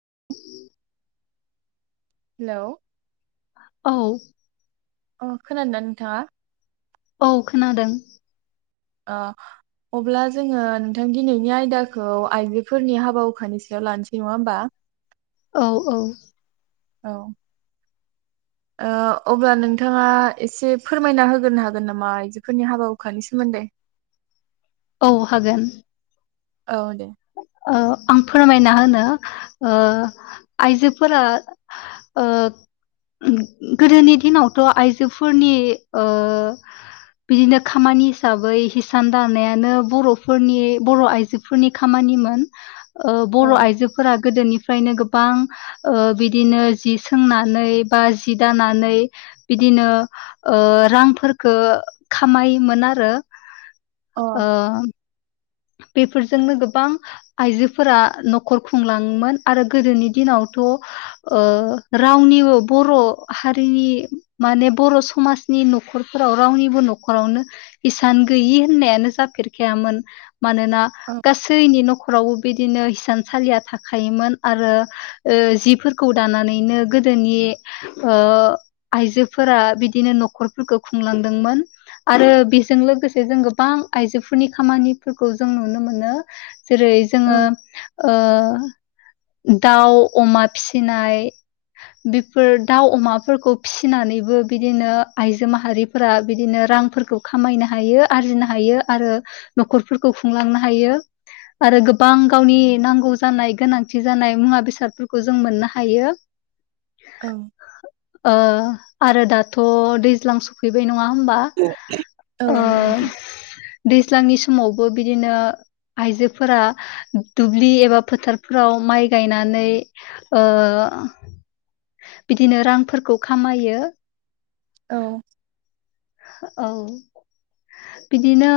[unintelligible] Hello औ अ खोनादना नोंथाङा औ खोनादों ओ अब्ला जोङो नोंथां दिनैनि आयदाखौ आइजोफोरनि हाबा हुखानि सायाव लानोसै नङा होमबा औ औ औ ओ अब्ला नोंथाङा एसे फोरमायना होग्रोनो हागोन नामा आइजोफोरनि हाबा हुखानि सोमोन्दै औ हागोन औ दे ओ आं फोरमायना होनो ओ आइजोफोरा ओ [unintelligible] गोदोनि दिनावथ' आइजोफोरनि ओ बिदिनो खामानि हिसाबै हिसान दानायानो बर'फोरनि बर' आइजोफोरनि खामानिमोन ओ औ बर' आइजोफोरा गोदोनि फ्रायनो गोबां ओ बिदिनो जि सोंनानै बा जि दानानै बिदिनो ओ रांफोरखो खामायोमोन आरो अ ओ बेफोरजोंनो गोबां आइजोफोरा न'खर खुंलाङोमोन आरो गोदोनि दिनावथ' ओ रावनिबो बर' हारिनि माने बर' समाजनि न'खरफोराव रावनिबो न'खरावनो इसान गैयि होननायानो जाफेरखायामोन मानोना गासैनि न'ख फ्रावबो बिदिनो हिसानसालिया थाखोयोमोन आरो ओ जिफोरखौ दानानै इनो गोदोनि ओ आइजोफोरा बिदिनो न'खरफोरखौ खुंलांदोंमोन आरो बेजों लोगोसे जों गोबां आइजोफोरनि खामानि फोरखौ जों नुनो मोनो जेरै जोङो औ ओ दाउ अमा फिसिनाय बेफोर दाउ अमाफोरखौ फिसिनानैबो बिदिनो आइजो माहारिफोरा बिदिनो रांफोरखौ खामायनो हायो आरजिनो हायो आरो न'खर फोरखौ खुंलांनो हायो आरो गोबां गावनि नांगौ जानाय गोनांथि जानाय मुवा बेसादफोरखौ जों मोननो हायो औ ओ आरो दाथ' दैज्लां सफैबाय नङा आमबा औ ओ नंगौ नोंथां दै जोंनि समावबो बिदिनो आइजोफोरा दुब्लि एबा फोथारफोराव माइ गायनानै बिदिनो रांफोरखौ खामायो औ औ बिदिनो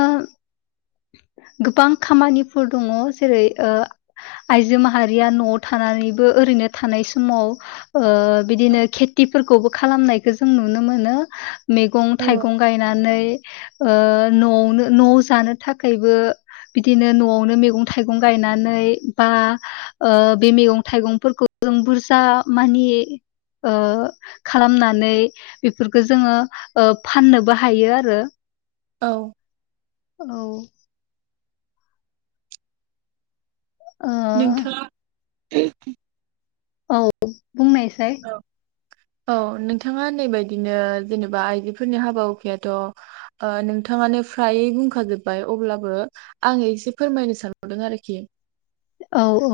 गोबां खामानिफोर दङ जेरै आइजो माहारिया न'आव थानानैबो ओरैनो थानाय समाव ओ बिदिनो खेथिफोरखौबो खालामनायखौ जों नुनो मोनो मैगं औ थाइगं गायनानै ननो न' जानो थाखाय थाखायबो बिदिनो न'आवनो मैगं थाइगं गायनानै बा बे ओ मैगं थाइगंफोरखौ जों बुरजा मानि खालामनानै बेफोरखौो जोङो फाननोबो हायो आरो औ औ अ ए औ बुंनायसाय औ नोंथाङा नै बायदिनो जेनेबा आइजोफोरनि हाबा हुखायाथ' नोंथाङानो फ्रायै बुंखाजोबबाय अब्लाबो आं एसे फोरमायनो सानबावदों आरोखि औ औ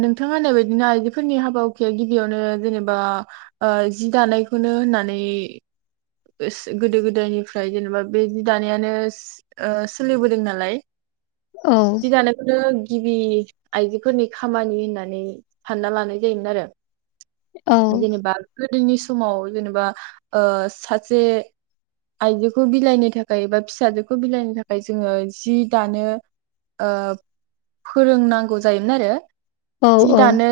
नोंथाङानाय बायदिनो आइजोफोरनि हाबा हुखाया गिबियावनो जेनेबा ओ जि दानायखौनो होननानै गोदो गोदायनिफ्राय जेनेबा बे जि दानायानो सोलिबोदों नालाय औ जिदानायखौनो गिबि आइजोफोरनि खामानि होननानै सानना लानाय जायोमोन आरो औ जेनेबा गोदोनि समाव जेनेबा सासे आइजोखौ बिलाइनो थाखाय एबा फिसाजोखौ बिलाइनो थाखाय जोङो जि दानो फोरोंनांगौ जायोमोन आरो औ जि दानो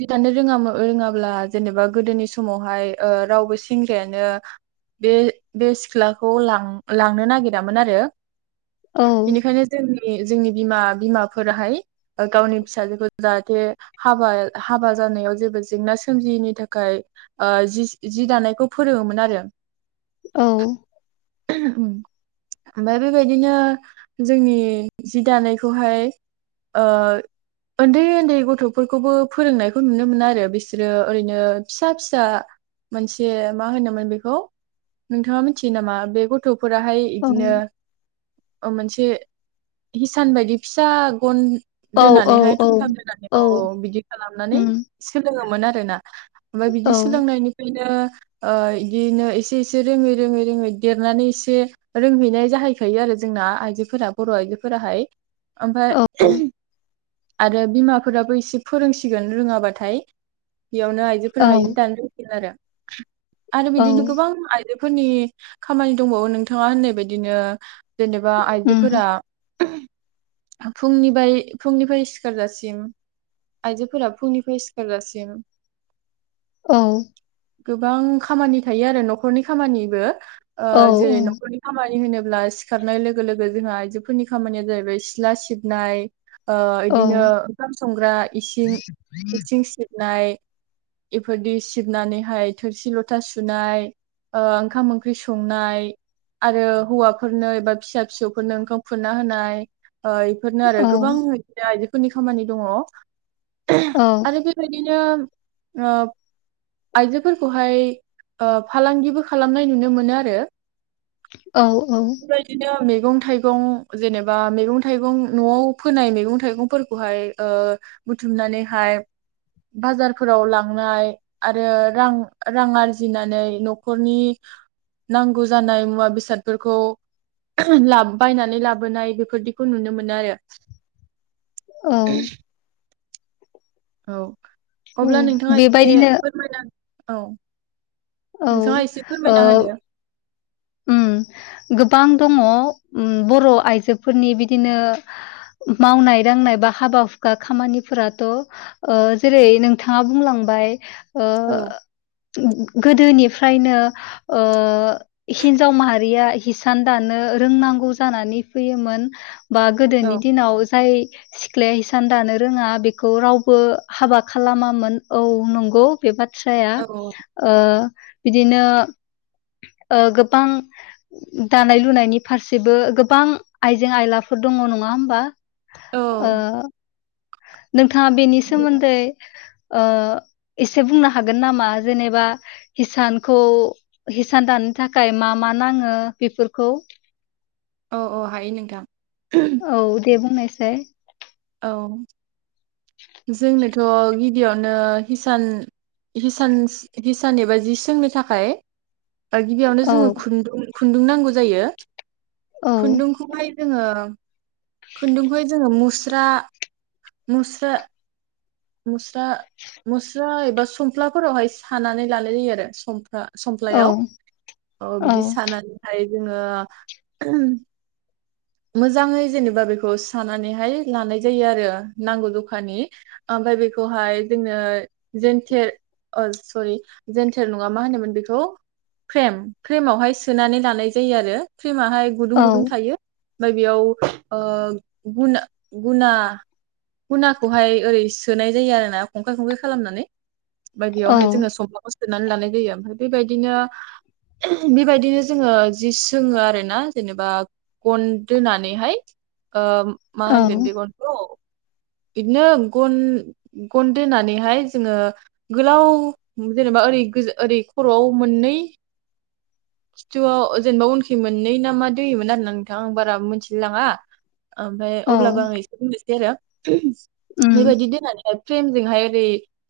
जि दानो रोङ रोङाब्ला जेनेबा गोदोनि समावहाय रावबो सेंग्रायानो बे बे सिख्लाखौ लां लांनो नागिरामोन आरो औ बेनिखाय जोंनि जोंनि बिमा बिमाफोराहाय गावनि फिसाजोखौ जाहाथे हाबा हाबा जानायाव जेबो जेंना सोमजियैनि थाखाय जि जि दानायखौ फोरोङोमोन आरो औ ओमफ्राय बेबायदिनो जोंनि जि दानायखौहाय उन्दै उन्दै गथ'फोरखौबो फोरोंनायखौ नुनो मोन आरो बिसोरो ओरैनो फिसा फिसा मोनसे मा होनोमोन बेखौ नोंथाङा मिथियो नामा बे गथ' फोराहाय इदिनो मोनसे हिसान बायदि फिसा गन औ दोननानैहाय औ थुमथाम दोनानै औ औ बिदि खालामनानै उम सोलोङो मोन आरोना ओमफ्राय औ बिदि सोलोंनायनिफ्रायनो आ इदिनो एसे एसे रोङै रोङै रोङै देरनानै एसे रोंहैनाय जाहैखायो आरो जोंना आइजोफोरा बर' आइजोफोराहाय औ ओमफ्राय आरो बिमाफोराबो एसे फोरोंसिगोन रोङाबाथाय बेयावनो औ आइजोफोरा जि दानो रोंसिगोन आरो [inaudible] आरो औ बिदिनो गोबां फोरनि खामानि दंबावो नोंथाङा होननाय बायदिनो जेनेबा उम आइजोफोरा फुंनि फुंनिफ्राय सिखारजासिम आइजोफोरा फुंनिफ्राय सिखारजासिम औ गोबां खामानि थायो आरो न'खर न'खरनि खामानिबो ओ औ जेरै न'खरनि खामानि होनो ब्ला सिखारनाय लोगो लोगो जोंहा आइजोफोरनि खामानिया जाहैबाय सिथला सिबनाय ओ औ इदिनो ओंखाम संग्रा इसिं इंसिं सिब नाय बेफोरदि सिबनानैहाय थोरसि लथा सुनाय ओ ओंखाम ओंख्रि संनाय आरो हौवाफोरनो एबा फिसा फिसौफोरनो ओंखाम खुरना होनाय। ओ इफोरनो आरो गोबां बिदिनो आयजो फोरनि खामानि दङ। आरो बेबायदिनो नो ओ आइजोफोरखौहाय ओ फालांगिबो खालामनाय नुनो मोनो आरो औ औ बेबायदिनो मैगं थाइगं जेनेबा मैगं थाइगं न'आव फोनाय मैगं थाइगंफोरखौहाय ओ बुथुमनानैहाय बाजारफोराव लांनाय आरो रां रां आरजिनानै न'खरनि नांगौ जानाय मुवा बेसादफोरखौ बायनानै लाबोनाय बेफोरदिखौ नुनो मोनो आरो औ औ अब्ला नोंथाङा एसे बेबायदिनो फोरमायना औ औ नोंथाङा एसे ओ फोरमायना होदो उम गोबां दङ उम बर' आइजोफोरनि बिदिनो मावनाय दांनाय बा हाबा हुखा खामानिफोराथ' ओ जेरै नोंथाङा बुंलांबाय ओ औ [inaudible] गोदोनिफ्रायनो ओ हिन्जाव माहारिया हिसान दानो रोंनांगौ जानानै फैयोमोन बा गोदोनि औ दिनाव जाय सिख्लाया हिसान दानो रोङा बेखौ रावबो हाबा खालामामोन औ नंगौ बेबा औ ओ बिदिनो ओ गोबां दानाय लुनायनि फारसेबो गोबां आइजें आयलाफोर दङ नङा होमबा? औ ओ नोंथाङा बेनि सोमोन्दै ओ एसे बुंनो हागोन नामा जेनेबा हिसानखौ हिसान दानो थाखाय मा मा नाङो बेफोरखौ औ औ हायो नोंथां। औ दे बुंनाय साय औ जोंनोथ' गिबियावनो हिसान हिसान हिसान एबा जि सोंनो थाखाय ओ गिबियावनो औ जोङो खुन्दुं खुन्दुं नांगौ जायो। औ खुन्दुंखौहाय जोङो खुन्दुंखौहाय जोङो मुस मुस्रा मुस्रा मुस्रा मुस्रा एबा सुमफ्लाफोरावहाय सानानै लानाय जायो आरो सुमफ्रा औ संफ्लायाव अ औ बिदि सानानैहाय जोङो [inaudible] मोजाङै जेनेबा बेखौ सानानैहाय लानाय जायो आरो नांगौ जखानि ओमफ्राय बेखौहाय जोंनो जेन्थेर सरि जेेनथेर नङा मा होनोमोन बेखौ फ्रेम फ्रेमावहाय सोनानै लानाय जायो आरो। फेमाहाय गुदुं औ गुदुं थायो। ओमफफ्राय बेयाव गु गुना गुनाखौहाय ओरै सोनाय जायो आरोना खंखाय खंखाय खालामनानै। बा औ बेयावहाय जोङो समाव सोननानै लानाय जायो ओमफ्राय बेबायदिनो बेबायदिनो जोङो जि सोङो आरो ना जेनेबा गन दोननानैहाय। ओ मा औ होनगोन बे गनखौ बिदिनो गन गन दोननानैहाय जोङो गोलाव जेनेबा ओरै ओरै खर'आव मोननै खिथुआव जेनेबा उनखै मोननै ना मा दोयोमोन आरोना नोंथां आं बारा मिथिलाय लाङा। ओमफ्राय औ अब्लाबो आं एसे बुंनोसै। देर उम बेबादि फ्रेमजोंहाय ओरै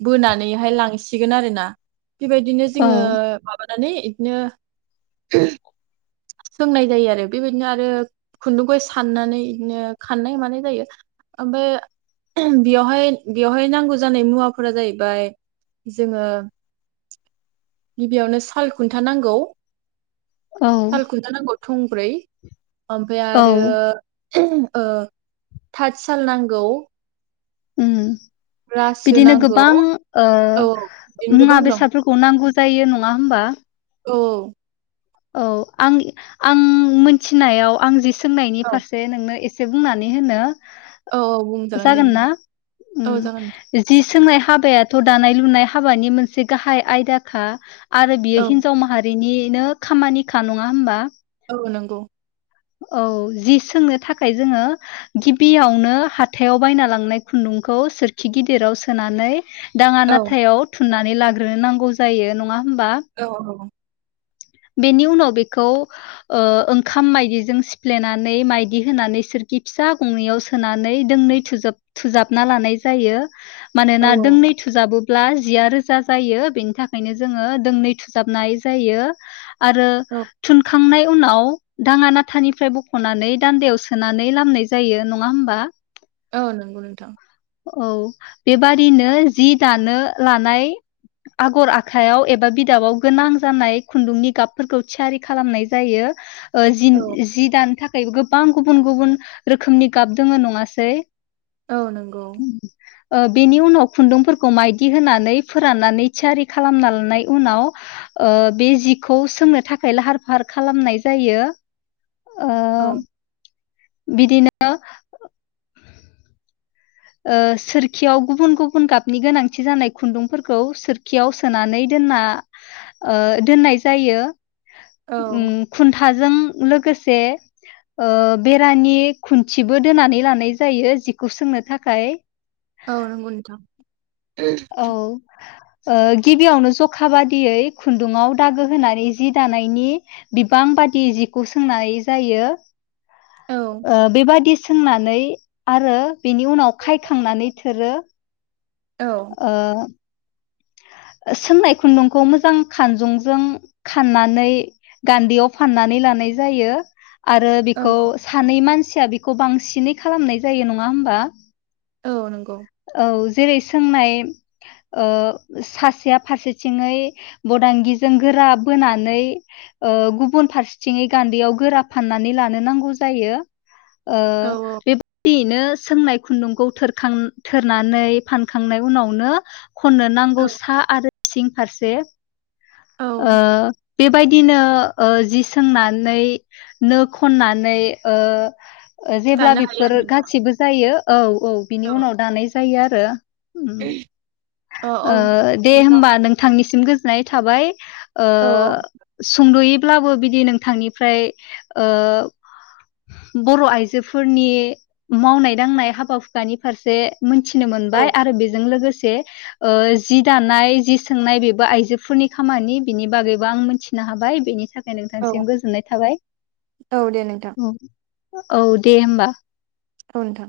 बोनानैहाय लांसिगोन आरो ना। बेबायदिनो औ जोङो नानै बिदिनो सोंनाय जायो आरो बेबायदिनो आरो खुन्दुंखौै साननानै बिदिनो खाननाय मानाय जायो। ओमफ्राय बेयावहाय बेवहाय नांगौ जानाय मुवाफोरा जाहैबाय जोङो गिबियावनो साल खुन्था नांगौ। औ साल खुन्था नांगौ। थंब्रै। ओमफ्राय औ आरो ओ था साल नांगौ। उम रासो बिदिनो नांगौ गोबां ओ औ बिदिनो गोबां मुवा दं बेसादफोरखौ नांगौ जायो नङा होमबा? औ औ। औ आं आं मिथिनायाव आं जि सोंनायनि औ फारसे नोंनो ए से बुंनानै होनो औ औ बुंजागोन दे जागोन नोंथां ना औ जागोन नोंथां। उम जि सोंनाय हाबायाथ' दानाय लुनाय हाबानि मोनसे गाहाय आयदाखा। आरो बियो औ हिनजाव माहारिनि बिनो खामानिखा नङा होमबा? औ नंगौ। औ जि सोंनो थाखाय जोङो गिबियावनो हाथायाव बायना लांनाय खुन्दुंखौ सोरखि गिदिराव सोनानै दाङा औ नाथायाव थु ननानै लाग्रोनो नांगौ जायो नङा होमबा औ औ। बेनि उनाव बेखौ ओ ओंखाम माइदिजों सिफ्लेनानै माइदि होनानै सोरखि फिसा गंनैयाव सोनानै दोंनै थुजोब थुजाबना लानाय जायो। औ मानोना औ दोंनै थुजाबो ब्ला जिया रोजा जायो बेनि थाखायनो जोङो दोंनै थुजाबनाय जायो। [inaudible] आरो औ थुनखांनाय उनाव दाङा नाथानिफ्राय बख'नानै दान्दायाव सोनानै लामनाय जायो नङा होमबा? औ नंगौ नोंथां। औ बेबादिनो जि दानो लानाय आगर आखाइयाव एबा बिदाबाव गोनां जानाय खुन्दुंनि गाबफोरखौ थियारि खालामनाय जायो। ओ जिन औ जि दानो था खायबो गोबां गुबुन गुबुन रोखोमनि गाब दोङो नङासै? औ नंगौ। ओ बेनि उनाव खुन्दुंफोरखौ माइदि होनानै फोराननानै थियारि खालामना लानाय उनाव ओ बे जिखौ सोंनो थाखाय लाहार फाहार खालामनाय जायो। ओ औ बिदिनो ओ सोरखियाव गुबुन गुबुन गाबनि गोनांथि जानाय खुन्दुंफोरखौ सोरखियाव सोनानै दोनना ओ दोननाय जायो। औ उम खुन्था जों लोगोसे ओ बेरानि खुन्थिबो दोनानै लानाय जायो जिखौ सोंनो था खाय। औ नंगौ नोंथां। औ। ओ गिबियावनो जखा बादियै खुन्दुङाव दागो होनानै जि दानायनि बिबां बादि जिखौ सोंनाय जायो। औ ओ बेबायदि सोंनानै आरो बेनि उनाव खायखांनानै थोरो औ ओ सोंनाय खुन्दुंखौ मोजां खानजंजों खाननानै गान्दैयाव फाननानै लानाय जायो। आरो औ बिखौ सानै मानसिया बांसिनै खालामनाय जायो नङा होमबा औ नंगौ औ जेरै सोंनाय सासेया फारसेथिङै बदांगिजों गोरा बोनानै गुबुन फारसेथिङै गान्दैयाव गोरा फाननानै लानो नांगौ जायो। ओ औ बिबदि नो सोंनाय खुन्दुंखौ थोरखां थोरनानै फानखांनाय उनावनो खननो नां औ गौसा आरो सिं फारसे औ ओ बेबायदिनो जि सोंनानै नो खननानै जेब्ला दानो हायो बेफोर आरो नोंथां गासिबो जायो औ औ बिनि उनाव दानाय जायो आरो ओ उम औ औ ओ दे नोंथां होमबा नोंथांनि सिम गोजोननाय थाबाय ओ औ सुंद'यै अब्लाबो बिदि नोंथांनिफ्राय बर' आइजोफोरनि मावनाय दांनाय हाबा हुखानि फारसे मोनथिनो औ मोनबाय आरो बेजों लोगोसे से ओ जि दानाय जि सोंनाय बेबो आइजोफोरनि खामानि बिनि बागैबो आं मिथिनो हाबाय बेनि थाखाय फ्राय औ नोंथांसिम गोजोननाय थाबाय औ दे नोंथां औ दे हबा औ नोंथां